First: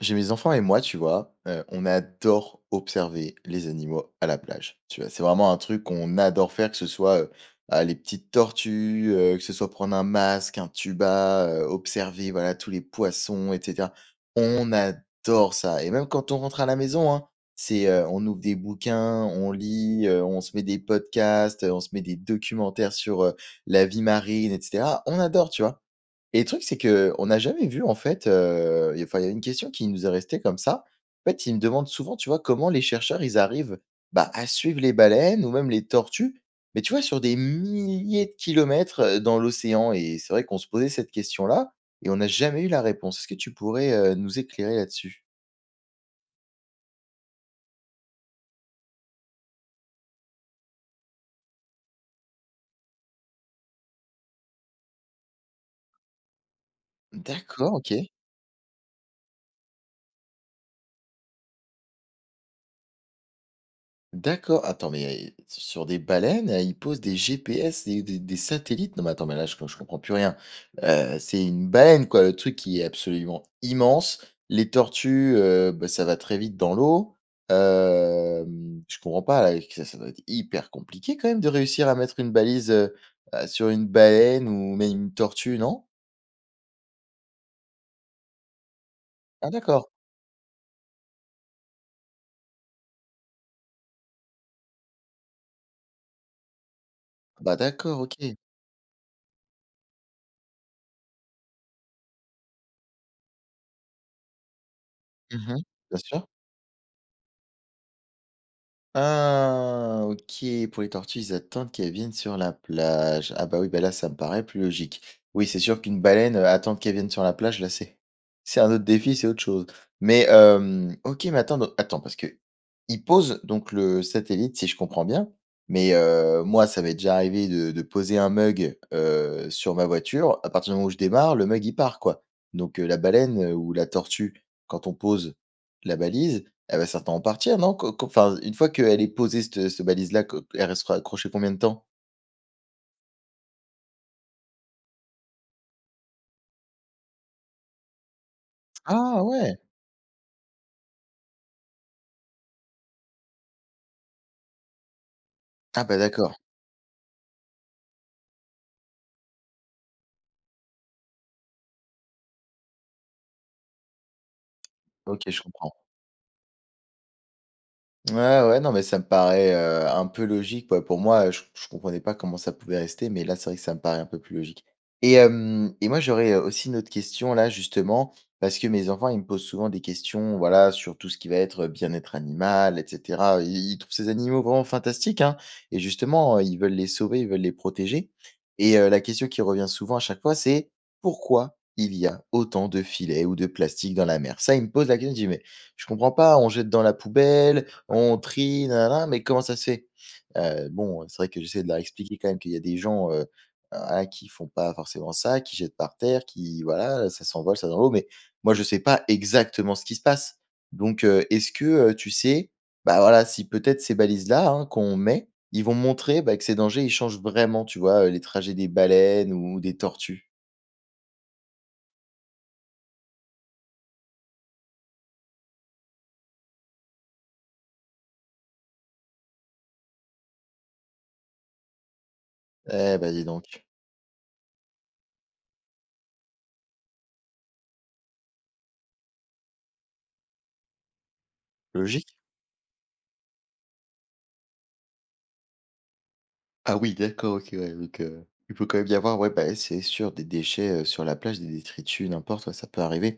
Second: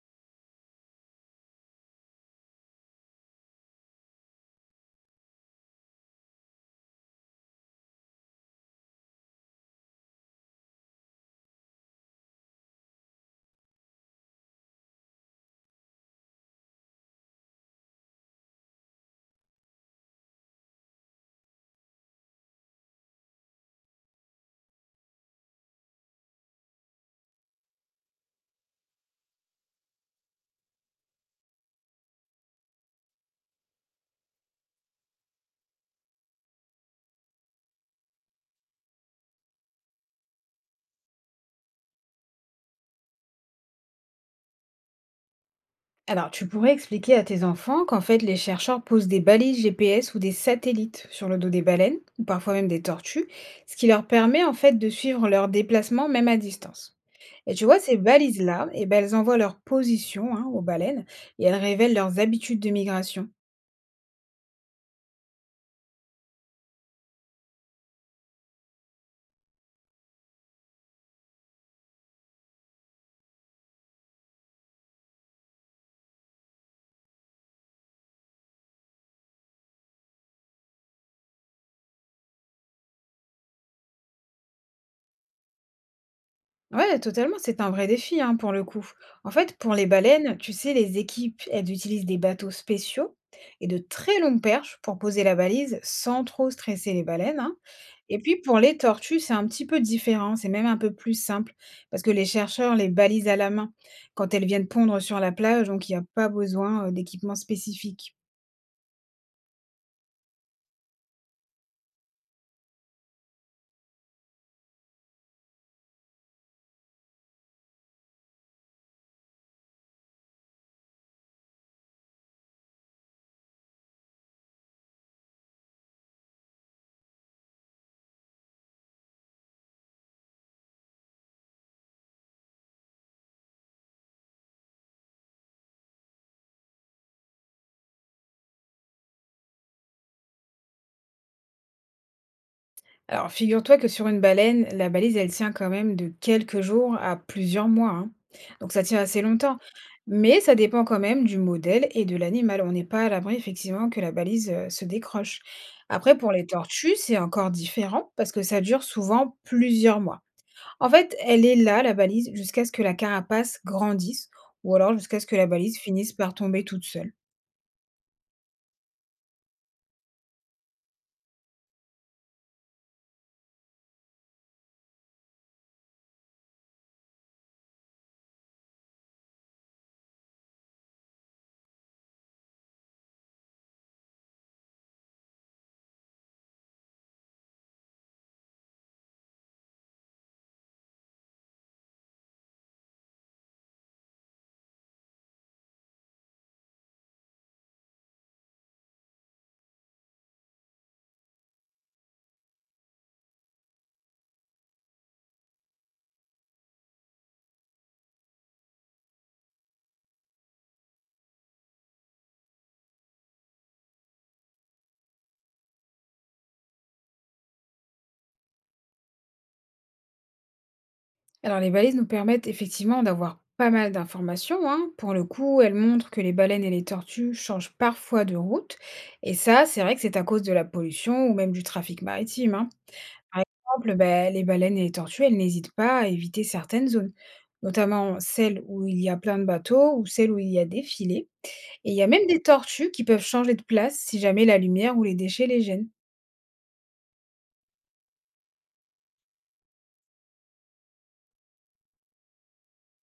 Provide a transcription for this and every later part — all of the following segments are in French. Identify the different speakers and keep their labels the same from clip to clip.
Speaker 1: J'ai mes enfants et moi, tu vois, on adore observer les animaux à la plage. Tu vois? C'est vraiment un truc qu'on adore faire, que ce soit, les petites tortues, que ce soit prendre un masque, un tuba, observer, voilà, tous les poissons et cetera. On adore ça et même quand on rentre à la maison, hein, on ouvre des bouquins, on lit, on se met des podcasts, on se met des documentaires sur, la vie marine et cetera. On adore, tu vois? Et le truc, c'est que on n'a jamais vu, en fait, y enfin, il y a une question qui nous est restée comme ça. En fait, ils me demandent souvent, tu vois, comment les chercheurs, ils arrivent, bah, à suivre les baleines ou même les tortues, mais tu vois, sur des milliers de kilomètres, dans l'océan et c'est vrai qu'on se posait cette question-là et on n'a jamais eu la réponse. Est-ce que tu pourrais, nous éclairer là-dessus?
Speaker 2: Alors, tu pourrais expliquer à tes enfants qu'en fait, les chercheurs posent des balises GPS ou des satellites sur le dos des baleines, ou parfois même des tortues, ce qui leur permet en fait de suivre leurs déplacements même à distance. Et tu
Speaker 1: D'accord,
Speaker 2: vois,
Speaker 1: OK.
Speaker 2: ces balises-là, eh ben, elles envoient leur position hein, aux baleines et elles révèlent leurs habitudes de migration.
Speaker 1: D'accord. Attends, mais, sur des baleines, ils posent des GPS et des satellites? Non, mais attends, mais là, je comprends plus rien. C'est une baleine, quoi, le truc qui est absolument immense. Les tortues, bah, ça va très vite dans l'eau. Je comprends pas, là, que ça doit être hyper compliqué quand même de réussir à mettre une balise, sur une baleine ou même une tortue, non?
Speaker 2: Ouais, totalement, c'est un vrai défi, hein, pour le coup. En
Speaker 1: Ah,
Speaker 2: fait, pour les
Speaker 1: d'accord.
Speaker 2: baleines, tu sais, les équipes, elles utilisent des bateaux spéciaux et de très longues perches pour poser la balise sans trop stresser les baleines,
Speaker 1: Bah,
Speaker 2: hein.
Speaker 1: d'accord, OK.
Speaker 2: Et puis pour les tortues, c'est un petit peu différent, c'est même un peu plus simple, parce que les chercheurs les balisent à la main quand elles viennent pondre sur la
Speaker 1: Mmh.
Speaker 2: plage, donc il
Speaker 1: Bien
Speaker 2: n'y a
Speaker 1: sûr.
Speaker 2: pas besoin d'équipement spécifique.
Speaker 1: Ah, OK, pour les tortues, ils attendent qu'elles viennent sur la plage. Ah bah oui, bah là, ça me paraît plus logique. Oui, c'est sûr qu'une baleine, attendre qu'elle vienne sur la plage, là, c'est c'est un autre défi, c'est autre chose. OK, mais attends, donc attends, parce que ils posent donc le satellite, si je comprends bien, mais, moi, ça m'est déjà arrivé de poser un mug, sur ma voiture. À partir du moment où je démarre, le mug, il part, quoi. Donc, la baleine, ou la tortue, quand on pose la balise, elle va certainement partir, non? Co co Enfin, une fois qu'elle est posée cette balise là, co elle restera accrochée combien de temps?
Speaker 2: Alors, figure-toi que sur une baleine, la balise, elle tient quand même de quelques jours à plusieurs mois, hein. Donc, ça tient
Speaker 1: Ah
Speaker 2: assez
Speaker 1: ouais!
Speaker 2: longtemps. Mais ça dépend quand même du modèle et de l'animal. On n'est pas à l'abri, effectivement, que la balise se décroche.
Speaker 1: Ah bah,
Speaker 2: Après, pour
Speaker 1: d'accord.
Speaker 2: les tortues, c'est encore différent parce que ça dure souvent plusieurs mois. En fait, elle est là, la balise, jusqu'à ce que la carapace grandisse ou alors jusqu'à ce
Speaker 1: OK,
Speaker 2: que
Speaker 1: je
Speaker 2: la
Speaker 1: comprends.
Speaker 2: balise finisse par tomber toute seule.
Speaker 1: Ouais, ouais, non, mais ça me paraît, un peu logique. Ouais, pour moi, je comprenais pas comment ça pouvait rester, mais là, c'est vrai que ça me paraît un peu plus logique et moi, j'aurais, aussi une autre question là, justement, parce que mes enfants, ils me posent souvent des questions, voilà, sur tout ce qui va être, bien-être animal et cetera. Ils trouvent ces animaux vraiment fantastiques, hein, et justement, ils veulent les sauver, ils veulent les protéger et la question qui revient souvent à chaque fois, c'est: «Pourquoi il y a autant de filets ou de plastique dans la mer?» Ça, ils me posent la question, je dis: «Mais je comprends pas, on jette dans la poubelle, on trie, nanana, mais comment ça se fait? Bon, c'est vrai que j'essaie de leur expliquer quand même qu'il y a des gens, voilà, qui font pas forcément ça, qui jettent par terre, qui voilà, ça s'envole, ça dans l'eau, mais moi je sais pas exactement ce qui se passe. Donc, est-ce que, tu sais, bah, voilà, si peut-être ces balises-là, hein, qu'on met, ils vont montrer, bah, que ces dangers, ils changent vraiment, tu vois, les trajets des baleines ou des tortues?
Speaker 2: Alors, les balises nous permettent effectivement d'avoir pas mal d'informations, hein. Pour le coup, elles montrent que les baleines et les tortues changent parfois de route. Et ça, c'est vrai que c'est à cause de la pollution ou même du trafic maritime, hein.
Speaker 1: Eh, bah, dis
Speaker 2: Par
Speaker 1: donc.
Speaker 2: exemple, ben, les baleines et les tortues, elles n'hésitent pas à éviter certaines zones, notamment celles où il y a plein de bateaux ou celles où il y a des filets. Et il y a
Speaker 1: Logique.
Speaker 2: même des tortues qui peuvent changer de place si jamais la lumière ou les déchets les gênent.
Speaker 1: Ah oui, d'accord, OK, ouais, donc il peut quand même y avoir, ouais, bah, c'est sûr, des déchets, sur la plage, des détritus, n'importe, ouais, ça peut arriver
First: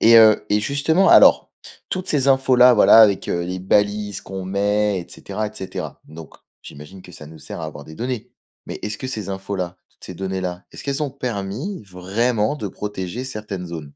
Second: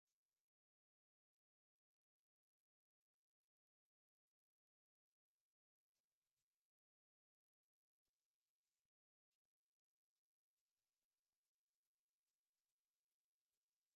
Speaker 1: et justement, alors, toutes ces infos-là, voilà, avec, les balises qu'on met et cetera, donc j'imagine que ça nous sert à avoir des données. Mais est-ce que ces infos-là, toutes ces données-là, est-ce qu'elles ont permis vraiment de protéger certaines zones?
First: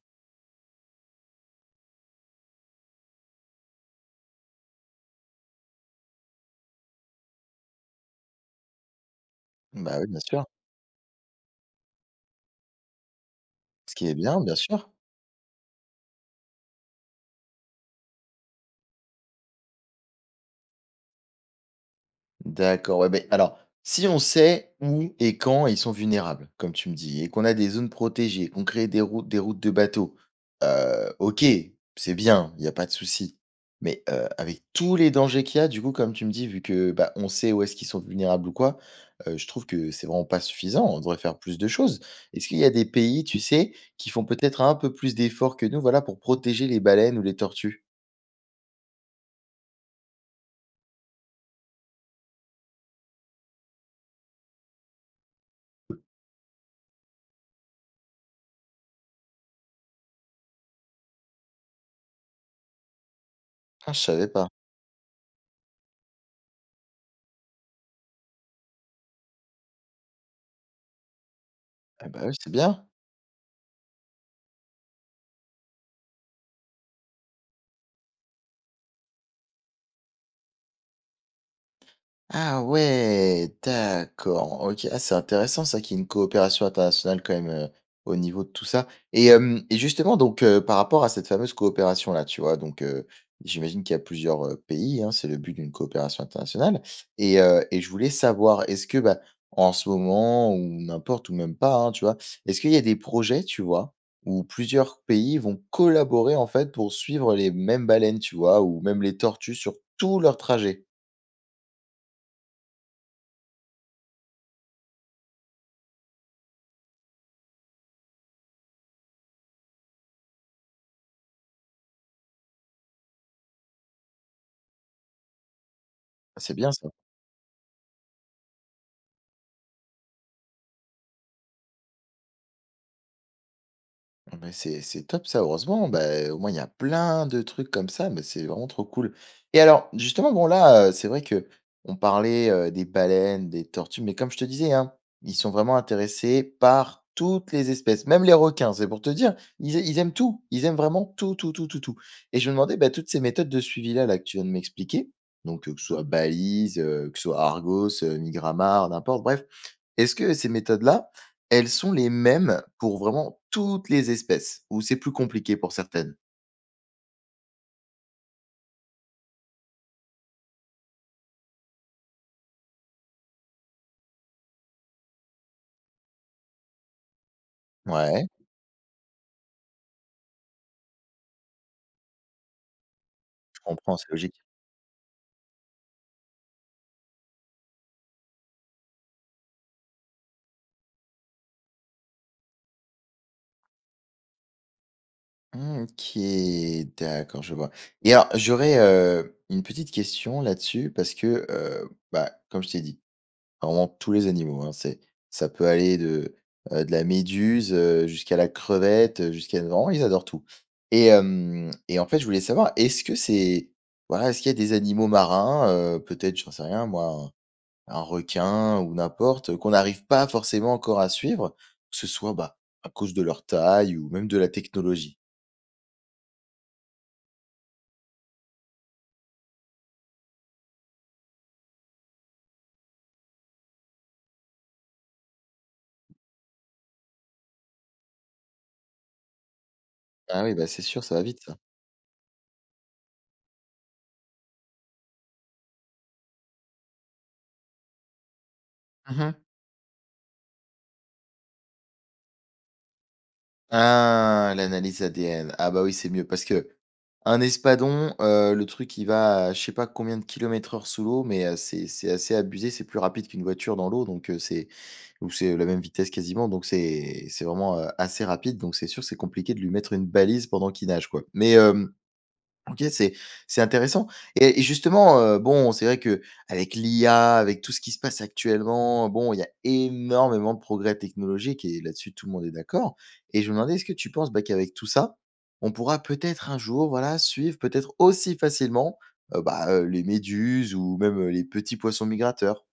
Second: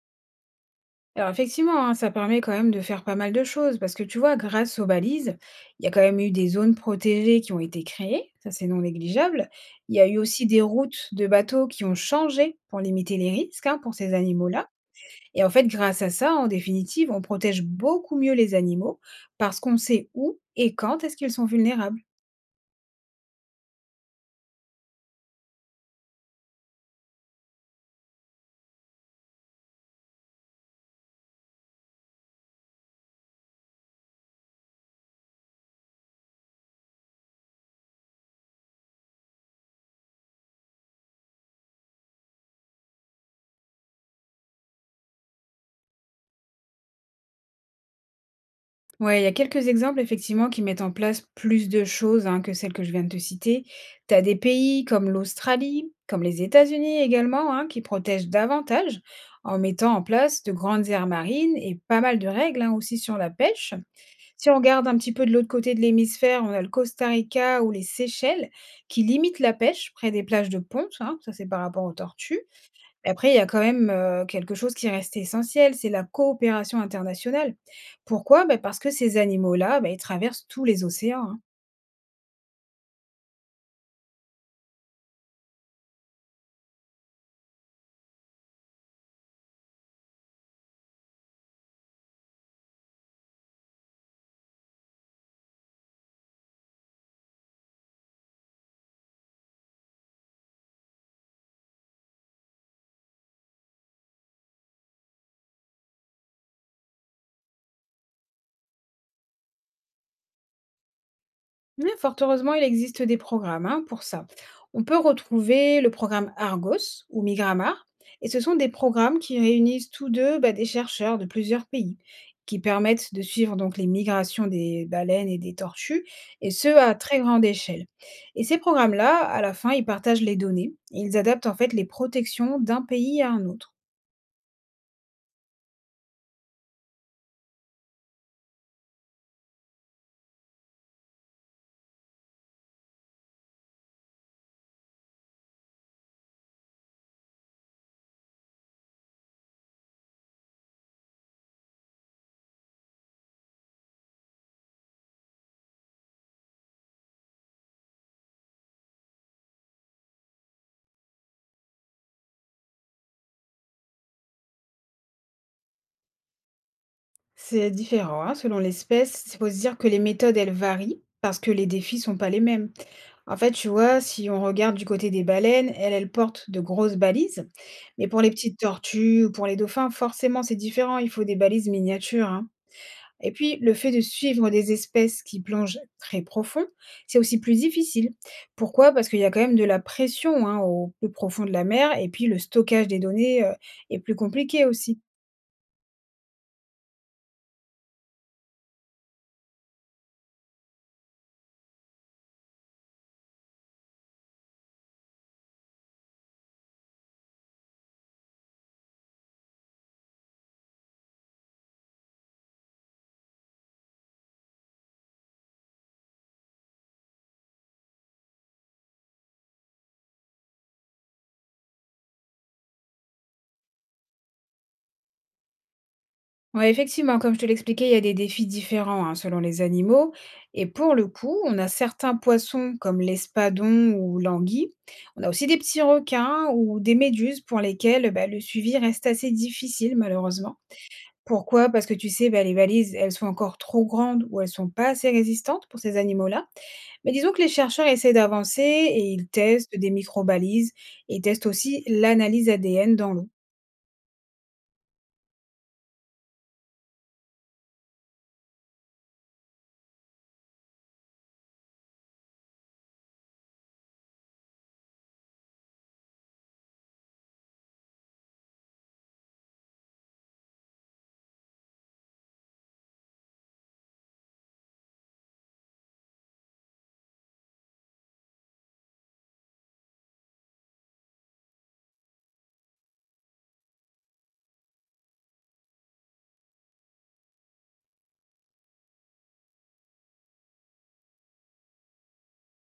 Speaker 2: Alors effectivement, hein, ça permet quand même de faire pas mal de choses parce que tu vois, grâce aux balises, il y a quand même eu des zones protégées qui ont été créées, ça c'est non négligeable. Il
Speaker 1: Bah,
Speaker 2: y
Speaker 1: oui,
Speaker 2: a eu
Speaker 1: bien sûr,
Speaker 2: aussi des routes de bateaux qui ont changé pour limiter les risques hein,
Speaker 1: ce
Speaker 2: pour
Speaker 1: qui
Speaker 2: ces
Speaker 1: est bien, bien
Speaker 2: animaux-là.
Speaker 1: sûr.
Speaker 2: Et en fait, grâce à ça, en définitive, on protège beaucoup mieux les animaux parce qu'on sait où et quand est-ce qu'ils sont vulnérables.
Speaker 1: D'accord, ouais, ben alors, si on sait où et quand ils sont vulnérables, comme tu me dis, et qu'on a des zones protégées, qu'on crée des routes de bateaux, OK, c'est bien, il y a pas de souci. Mais, avec tous les dangers qu'il y a, du coup, comme tu me dis, vu que, bah, on sait où est-ce qu'ils sont vulnérables ou quoi, je trouve que c'est vraiment pas suffisant. On devrait faire plus de choses. Est-ce qu'il y a des pays, tu sais, qui font peut-être un peu plus d'efforts que nous, voilà, pour protéger les baleines ou les tortues?
Speaker 2: Ouais, il y a quelques exemples effectivement qui mettent en place plus de choses hein, que celles que je viens de te citer. Tu as des pays comme l'Australie, comme les États-Unis également, hein, qui protègent davantage en mettant en place de grandes aires marines et pas mal de règles hein, aussi sur la pêche.
Speaker 1: Ah, je savais pas.
Speaker 2: Si on regarde un petit peu de l'autre côté de l'hémisphère, on a le Costa Rica ou les Seychelles qui limitent la pêche près des plages de ponte, hein, ça c'est par rapport aux
Speaker 1: Ah, bah, oui,
Speaker 2: tortues.
Speaker 1: c'est bien.
Speaker 2: Mais après, il y a quand même, quelque chose qui reste essentiel, c'est la coopération internationale. Pourquoi? Bah, parce que ces animaux-là, bah, ils traversent tous les océans, hein.
Speaker 1: Ah ouais, d'accord. OK. Ah, c'est intéressant ça qu'il y ait une coopération internationale quand même, au niveau de tout ça et justement donc par rapport à cette fameuse coopération-là, tu vois? Donc j'imagine qu'il y a plusieurs, pays, hein, c'est le but d'une coopération internationale et je voulais savoir, est-ce que, bah, en ce moment ou n'importe ou même pas, hein, tu vois? Est-ce qu'il y a des projets, tu vois, où plusieurs pays vont collaborer, en fait, pour suivre les mêmes baleines, tu vois? Ou même les tortues sur tout leur trajet?
Speaker 2: Oui, fort heureusement, il existe des programmes hein, pour ça. On peut retrouver le programme Argos ou Migramar, et ce sont des programmes qui réunissent tous deux bah, des chercheurs de plusieurs pays, qui permettent de suivre donc les migrations des baleines et des tortues,
Speaker 1: Ah,
Speaker 2: et
Speaker 1: c'est
Speaker 2: ce
Speaker 1: bien ça.
Speaker 2: à très grande échelle. Et ces programmes-là, à la fin, ils partagent les données, et ils adaptent en fait les protections d'un pays à un autre.
Speaker 1: Ah bah, c'est top ça, heureusement. Bah, au moins, il y a plein de trucs comme ça, mais c'est vraiment trop cool. Et alors, justement, bon, là, c'est vrai que on parlait des baleines, des tortues, mais comme je te disais, hein, ils sont vraiment intéressés par toutes les espèces, même les requins, c'est pour te dire, ils, ils aiment tout, ils aiment vraiment tout, tout, tout, tout, tout. Et je me demandais, bah, toutes ces méthodes de suivi-là là, que tu viens de m'expliquer, donc que ce soit balise, que ce soit Argos, Migramar, n'importe, bref, est-ce que ces méthodes-là, elles sont les mêmes pour vraiment toutes les espèces? Ou c'est plus compliqué pour certaines?
Speaker 2: C'est différent hein, selon l'espèce. Il faut se dire que les méthodes, elles varient parce que les défis sont pas les mêmes. En fait, tu vois, si on regarde du côté des baleines, elles, elles portent de grosses balises. Mais pour
Speaker 1: Ouais,
Speaker 2: les petites tortues ou pour les dauphins, forcément, c'est différent. Il faut des balises miniatures, hein. Et puis,
Speaker 1: je
Speaker 2: le fait
Speaker 1: comprends,
Speaker 2: de
Speaker 1: c'est logique.
Speaker 2: suivre des espèces qui plongent très profond, c'est aussi plus difficile. Pourquoi? Parce qu'il y a quand même de la pression hein, au plus profond de la mer. Et puis, le stockage des données est plus compliqué aussi.
Speaker 1: Mmh, OK, d'accord, je vois. Et alors, j'aurais, une petite question là-dessus parce que, bah, comme je t'ai dit, vraiment tous les animaux, hein, c'est ça peut aller de la méduse, jusqu'à la crevette, jusqu'à vraiment, ils adorent tout. Et hem et en fait, je voulais savoir, est-ce que c'est voilà, est-ce qu'il y a des animaux marins, peut-être, j'en sais rien moi. Un requin ou n'importe, qu'on n'arrive pas forcément encore à suivre, que ce soit, bah, à cause de leur taille ou même de la technologie.
Speaker 2: Ouais, effectivement, comme je te l'expliquais, il y a des défis différents hein, selon les animaux. Et pour le coup, on a certains poissons comme l'espadon ou l'anguille. On a aussi des petits requins ou des méduses pour lesquelles bah, le suivi reste assez difficile,
Speaker 1: Ah oui,
Speaker 2: malheureusement.
Speaker 1: bah, c'est sûr, ça va vite ça.
Speaker 2: Pourquoi? Parce que tu sais, bah, les valises, elles sont encore trop grandes ou elles sont pas assez résistantes pour ces animaux-là. Mais disons que les chercheurs essaient d'avancer et ils
Speaker 1: Mmh.
Speaker 2: testent des micro-balises et ils testent aussi l'analyse ADN dans l'eau.
Speaker 1: Ah, l'analyse ADN. Ah bah, oui, c'est mieux parce que un espadon, le truc il va à je sais pas combien de kilomètres heure sous l'eau, mais, c'est assez abusé, c'est plus rapide qu'une voiture dans l'eau donc, c'est ou c'est la même vitesse quasiment donc c'est vraiment, assez rapide donc c'est sûr, c'est compliqué de lui mettre une balise pendant qu'il nage, quoi. Mais, hem OK, c'est intéressant et justement, bon, c'est vrai que qu'avec l'IA, avec tout ce qui se passe actuellement, bon, il y a énormément de progrès technologiques et là-dessus tout le monde est d'accord et je me demandais, est-ce que tu penses, bah, qu'avec tout ça, on pourra peut-être un jour, voilà, suivre peut-être aussi facilement, les méduses ou même, les petits poissons migrateurs?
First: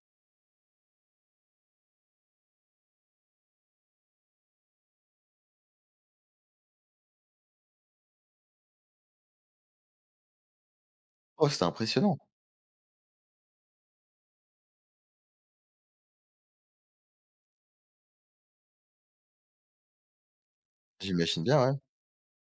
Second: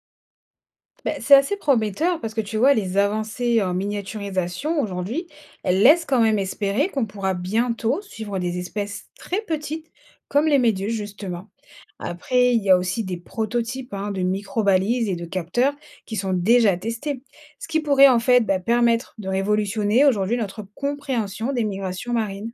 Speaker 2: Beh, c'est assez prometteur parce que tu vois, les avancées en miniaturisation aujourd'hui, elles laissent quand même espérer qu'on pourra bientôt suivre des espèces très petites comme les méduses
Speaker 1: Oh,
Speaker 2: justement.
Speaker 1: c'est impressionnant.
Speaker 2: Après, il y a aussi des prototypes hein, de microbalises et de capteurs qui sont déjà testés, ce qui pourrait en fait bah, permettre de révolutionner aujourd'hui notre
Speaker 1: J'imagine
Speaker 2: compréhension
Speaker 1: bien,
Speaker 2: des
Speaker 1: ouais.
Speaker 2: migrations marines.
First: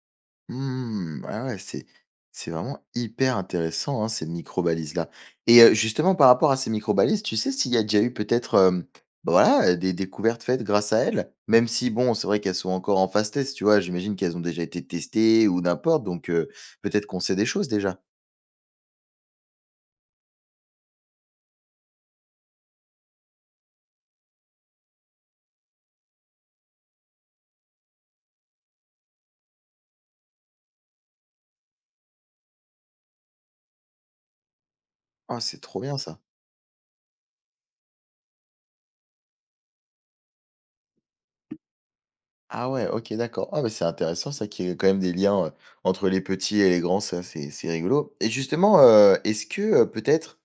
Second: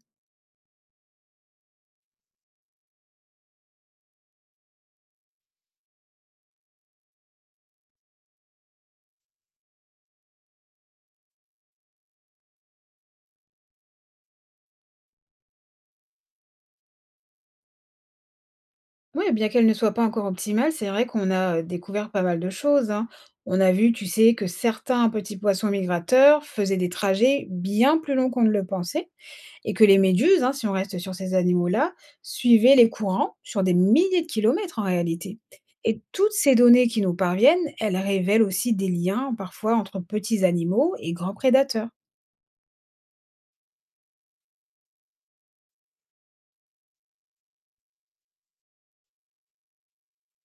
Speaker 1: Mmh. Ah ouais, c'est vraiment hyper intéressant, hein, ces micro-balises-là et justement par rapport à ces micro-balises, tu sais s'il y a déjà eu peut-être, bah, voilà, des découvertes faites grâce à elles? Même si bon, c'est vrai qu'elles sont encore en phase test, tu vois? J'imagine qu'elles ont déjà été testées ou n'importe donc peut-être qu'on sait des choses déjà?
Speaker 2: Oui, bien qu'elle ne soit pas encore optimale, c'est vrai qu'on a découvert pas mal de choses, hein. On a vu, tu sais, que certains petits poissons migrateurs faisaient des trajets bien plus longs qu'on ne le pensait et que les méduses, hein, si on reste sur ces animaux-là, suivaient les courants sur des milliers de kilomètres en réalité.
Speaker 1: Ah c'est trop bien
Speaker 2: Et
Speaker 1: ça.
Speaker 2: toutes ces données qui nous parviennent, elles révèlent aussi des liens parfois entre petits animaux et grands prédateurs.
Speaker 1: Ah ouais, OK, d'accord. Ah, mais c'est intéressant ça qu'il y ait quand même des liens, entre les petits et les grands, ça c'est rigolo et justement, est-ce que, peut-être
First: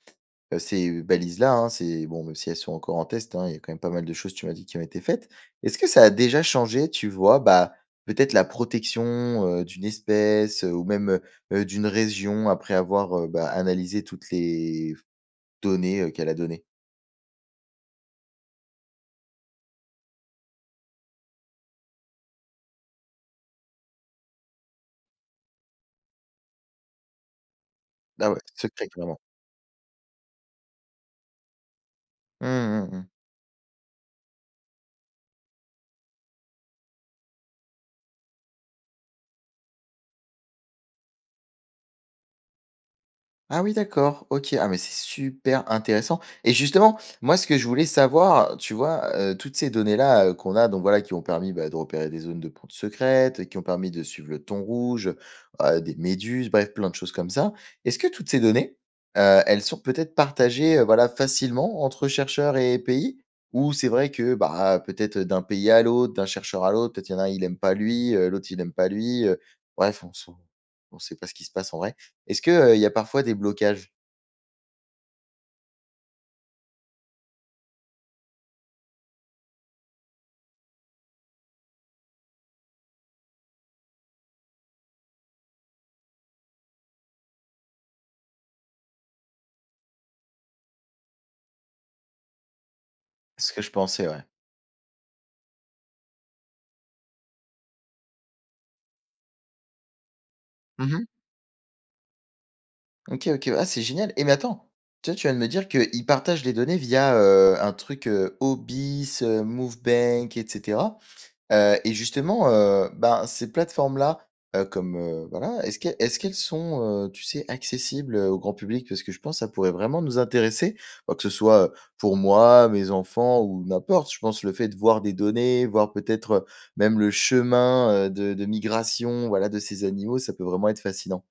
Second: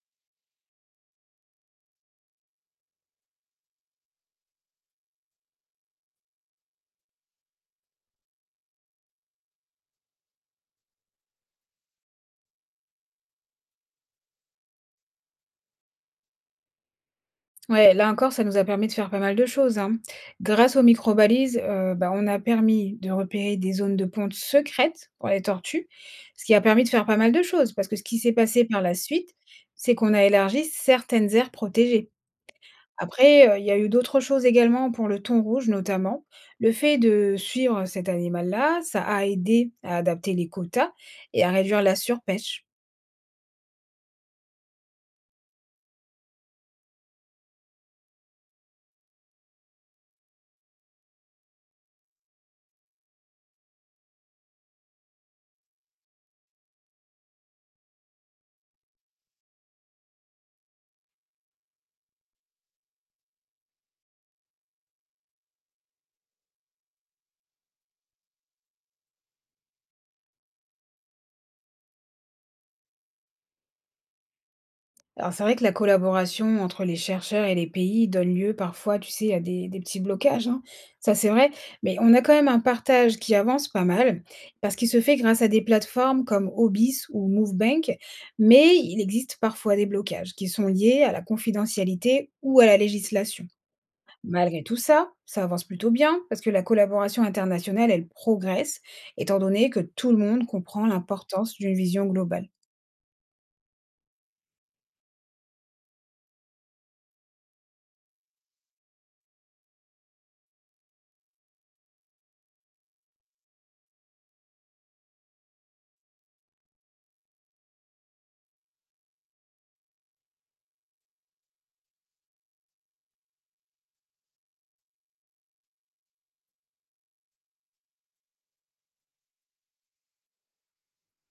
Speaker 1: ces balises-là, hein, c'est bon, même si elles sont encore en test, hein, il y a quand même pas mal de choses, tu m'as dit, qui ont été faites. Est-ce que ça a déjà changé, tu vois, bah, peut-être la protection, d'une espèce, ou même, d'une région après avoir, bah, analysé toutes les données, qu'elle a données?
Speaker 2: Ouais, là encore, ça nous a permis de faire pas mal de choses, hein. Grâce aux microbalises, bah, on a permis de repérer des zones de ponte secrètes pour les tortues, ce qui a permis de faire pas mal de choses. Parce que ce qui
Speaker 1: Ah
Speaker 2: s'est
Speaker 1: ouais,
Speaker 2: passé par
Speaker 1: secret
Speaker 2: la
Speaker 1: vraiment.
Speaker 2: suite, c'est qu'on a élargi certaines aires protégées. Après, il y a eu d'autres choses également pour le thon rouge notamment. Le fait de suivre cet animal-là, ça a aidé à adapter les quotas et à réduire la surpêche.
Speaker 1: Ah oui, d'accord, OK. Ah, mais c'est super intéressant et justement, moi, ce que je voulais savoir, tu vois, toutes ces données-là, qu'on a donc voilà, qui ont permis, bah, de repérer des zones de pontes secrètes, qui ont permis de suivre le thon rouge, des méduses, bref, plein de choses comme ça. Est-ce que toutes ces données, elles sont peut-être partagées, voilà, facilement entre chercheurs et pays? Ou c'est vrai que, bah, peut-être d'un pays à l'autre, d'un chercheur à l'autre, peut-être il y en a un, il aime pas lui, l'autre, il aime pas lui, bref, on ne sait pas ce qui se passe en vrai? Est-ce que, il y a parfois des blocages?
Speaker 2: Alors c'est vrai que la collaboration entre les chercheurs et les pays donne lieu parfois, tu sais, à des petits blocages, hein. Ça c'est vrai, mais on a quand même un partage qui avance pas mal, parce qu'il se fait grâce à des plateformes comme Hobbies ou Movebank, mais il existe parfois des blocages qui sont liés à la confidentialité ou à la
Speaker 1: C'est
Speaker 2: législation.
Speaker 1: ce que je pensais, ouais.
Speaker 2: Malgré tout ça, ça avance plutôt bien, parce que la collaboration internationale, elle progresse, étant donné que tout le monde comprend
Speaker 1: Mmh mh.
Speaker 2: l'importance d'une vision globale.
Speaker 1: OK, OK. Ah, c'est génial et mais attends, toi, tu viens de me dire qu'ils partagent les données via, un truc, Obis, Movebank et cetera. Et justement, ben, ces plateformes-là, comme, voilà, est-ce qu'elles sont, tu sais, accessibles, au grand public? Parce que je pense que ça pourrait vraiment nous intéresser, bah, que ce soit, pour moi, mes enfants ou n'importe. Je pense le fait de voir des données, voir peut-être, même le chemin, de migration, voilà, de ces animaux, ça peut vraiment être fascinant.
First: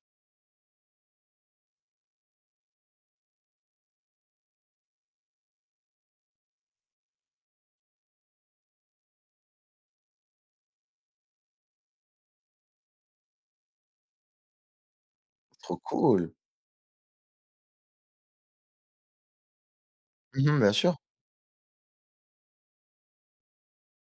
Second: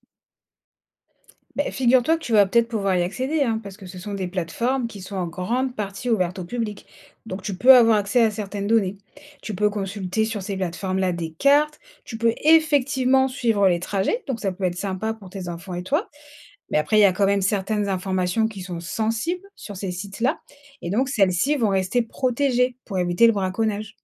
Speaker 2: Beh, figure-toi que tu vas peut-être pouvoir y accéder, hein, parce que ce sont des plateformes qui sont en grande partie ouvertes au public. Donc tu peux avoir accès à certaines données. Tu peux consulter sur ces plateformes-là des cartes, tu peux effectivement suivre les trajets, donc ça peut être sympa pour tes enfants
Speaker 1: Trop
Speaker 2: et toi.
Speaker 1: cool!
Speaker 2: Mais après, il y a quand même certaines informations qui sont sensibles sur ces sites-là,
Speaker 1: Mmh, bien
Speaker 2: et
Speaker 1: sûr.
Speaker 2: donc celles-ci vont rester protégées pour éviter le braconnage.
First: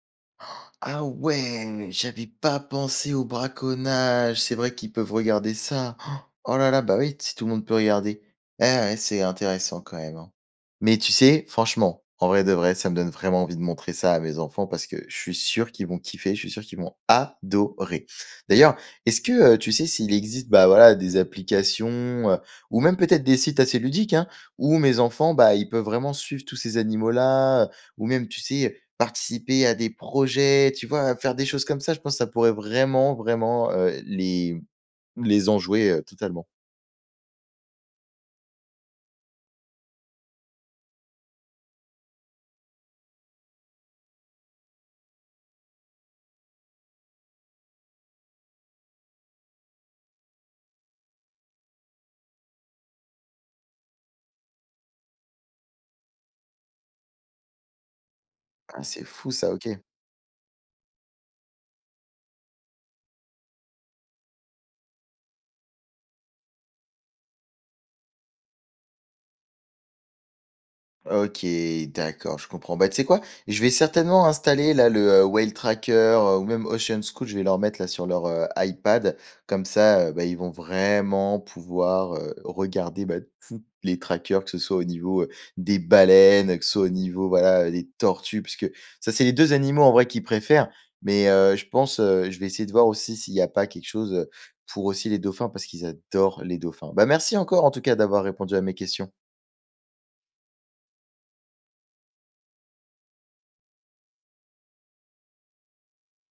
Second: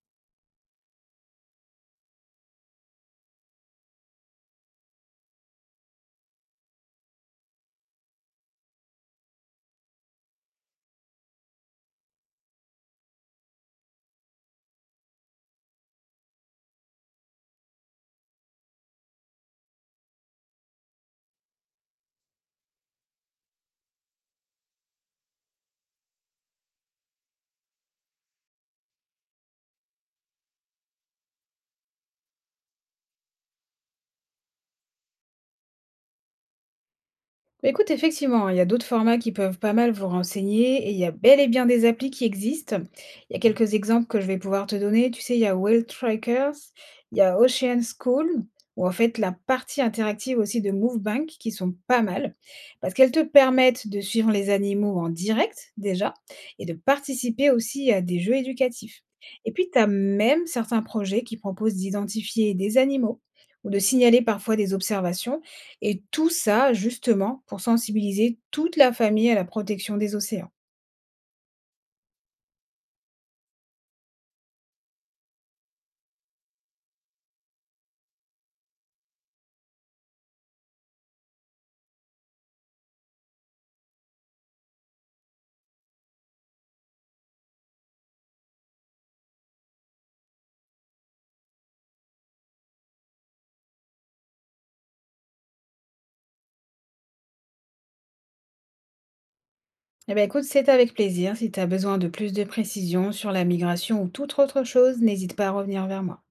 Speaker 1: Ah ouais, j'avais pas pensé au braconnage. C'est vrai qu'ils peuvent regarder ça. Oh là là, bah oui, si tout le monde peut regarder. Eh ouais, c'est intéressant quand même, hein. Mais tu sais, franchement, en vrai de vrai, ça me donne vraiment envie de montrer ça à mes enfants parce que je suis sûr qu'ils vont kiffer, je suis sûr qu'ils vont adorer. D'ailleurs, est-ce que tu sais s'il existe bah voilà des applications euh, ou même peut-être des sites assez ludiques hein, où mes enfants bah ils peuvent vraiment suivre tous ces animaux là ou même tu sais participer à des projets, tu vois? À faire des choses comme ça, je pense que ça pourrait vraiment, vraiment, les enjouer, totalement.
Speaker 2: Bah, écoute, effectivement, il y a d'autres formats qui peuvent pas mal vous renseigner et il y a bel et bien des applis qui existent. Il y a quelques exemples que je vais pouvoir te donner. Tu sais, il y a Whale Trackers, il y a Ocean School, ou en fait la partie interactive aussi de MoveBank qui sont pas mal parce qu'elles te permettent de suivre les animaux en direct déjà et de participer aussi à des jeux
Speaker 1: Ah,
Speaker 2: éducatifs.
Speaker 1: c'est fou ça,
Speaker 2: Et
Speaker 1: OK.
Speaker 2: puis, tu as même certains projets qui proposent d'identifier des animaux ou de signaler parfois des observations et tout ça, justement, pour sensibiliser toute la famille à la protection des océans.
Speaker 1: OK, d'accord, je comprends. Bah, tu sais quoi? Je vais certainement installer là le, Whale Tracker, ou même Ocean Scout, je vais leur mettre là sur leur, iPad. Comme ça, bah, ils vont vraiment pouvoir, regarder, bah, tous les trackers, que ce soit au niveau, des baleines, que ce soit au niveau, voilà, des tortues, parce que ça, c'est les 2 animaux en vrai qu'ils préfèrent. Mais, je pense, je vais essayer de voir aussi s'il n'y a pas quelque chose, pour aussi les dauphins, parce qu'ils adorent les dauphins. Bah, merci encore en tout cas d'avoir répondu à mes questions.
Speaker 2: Eh bien, écoute, c'est avec plaisir. Si tu as besoin de plus de précisions sur la migration ou toute autre chose, n'hésite pas à revenir vers moi.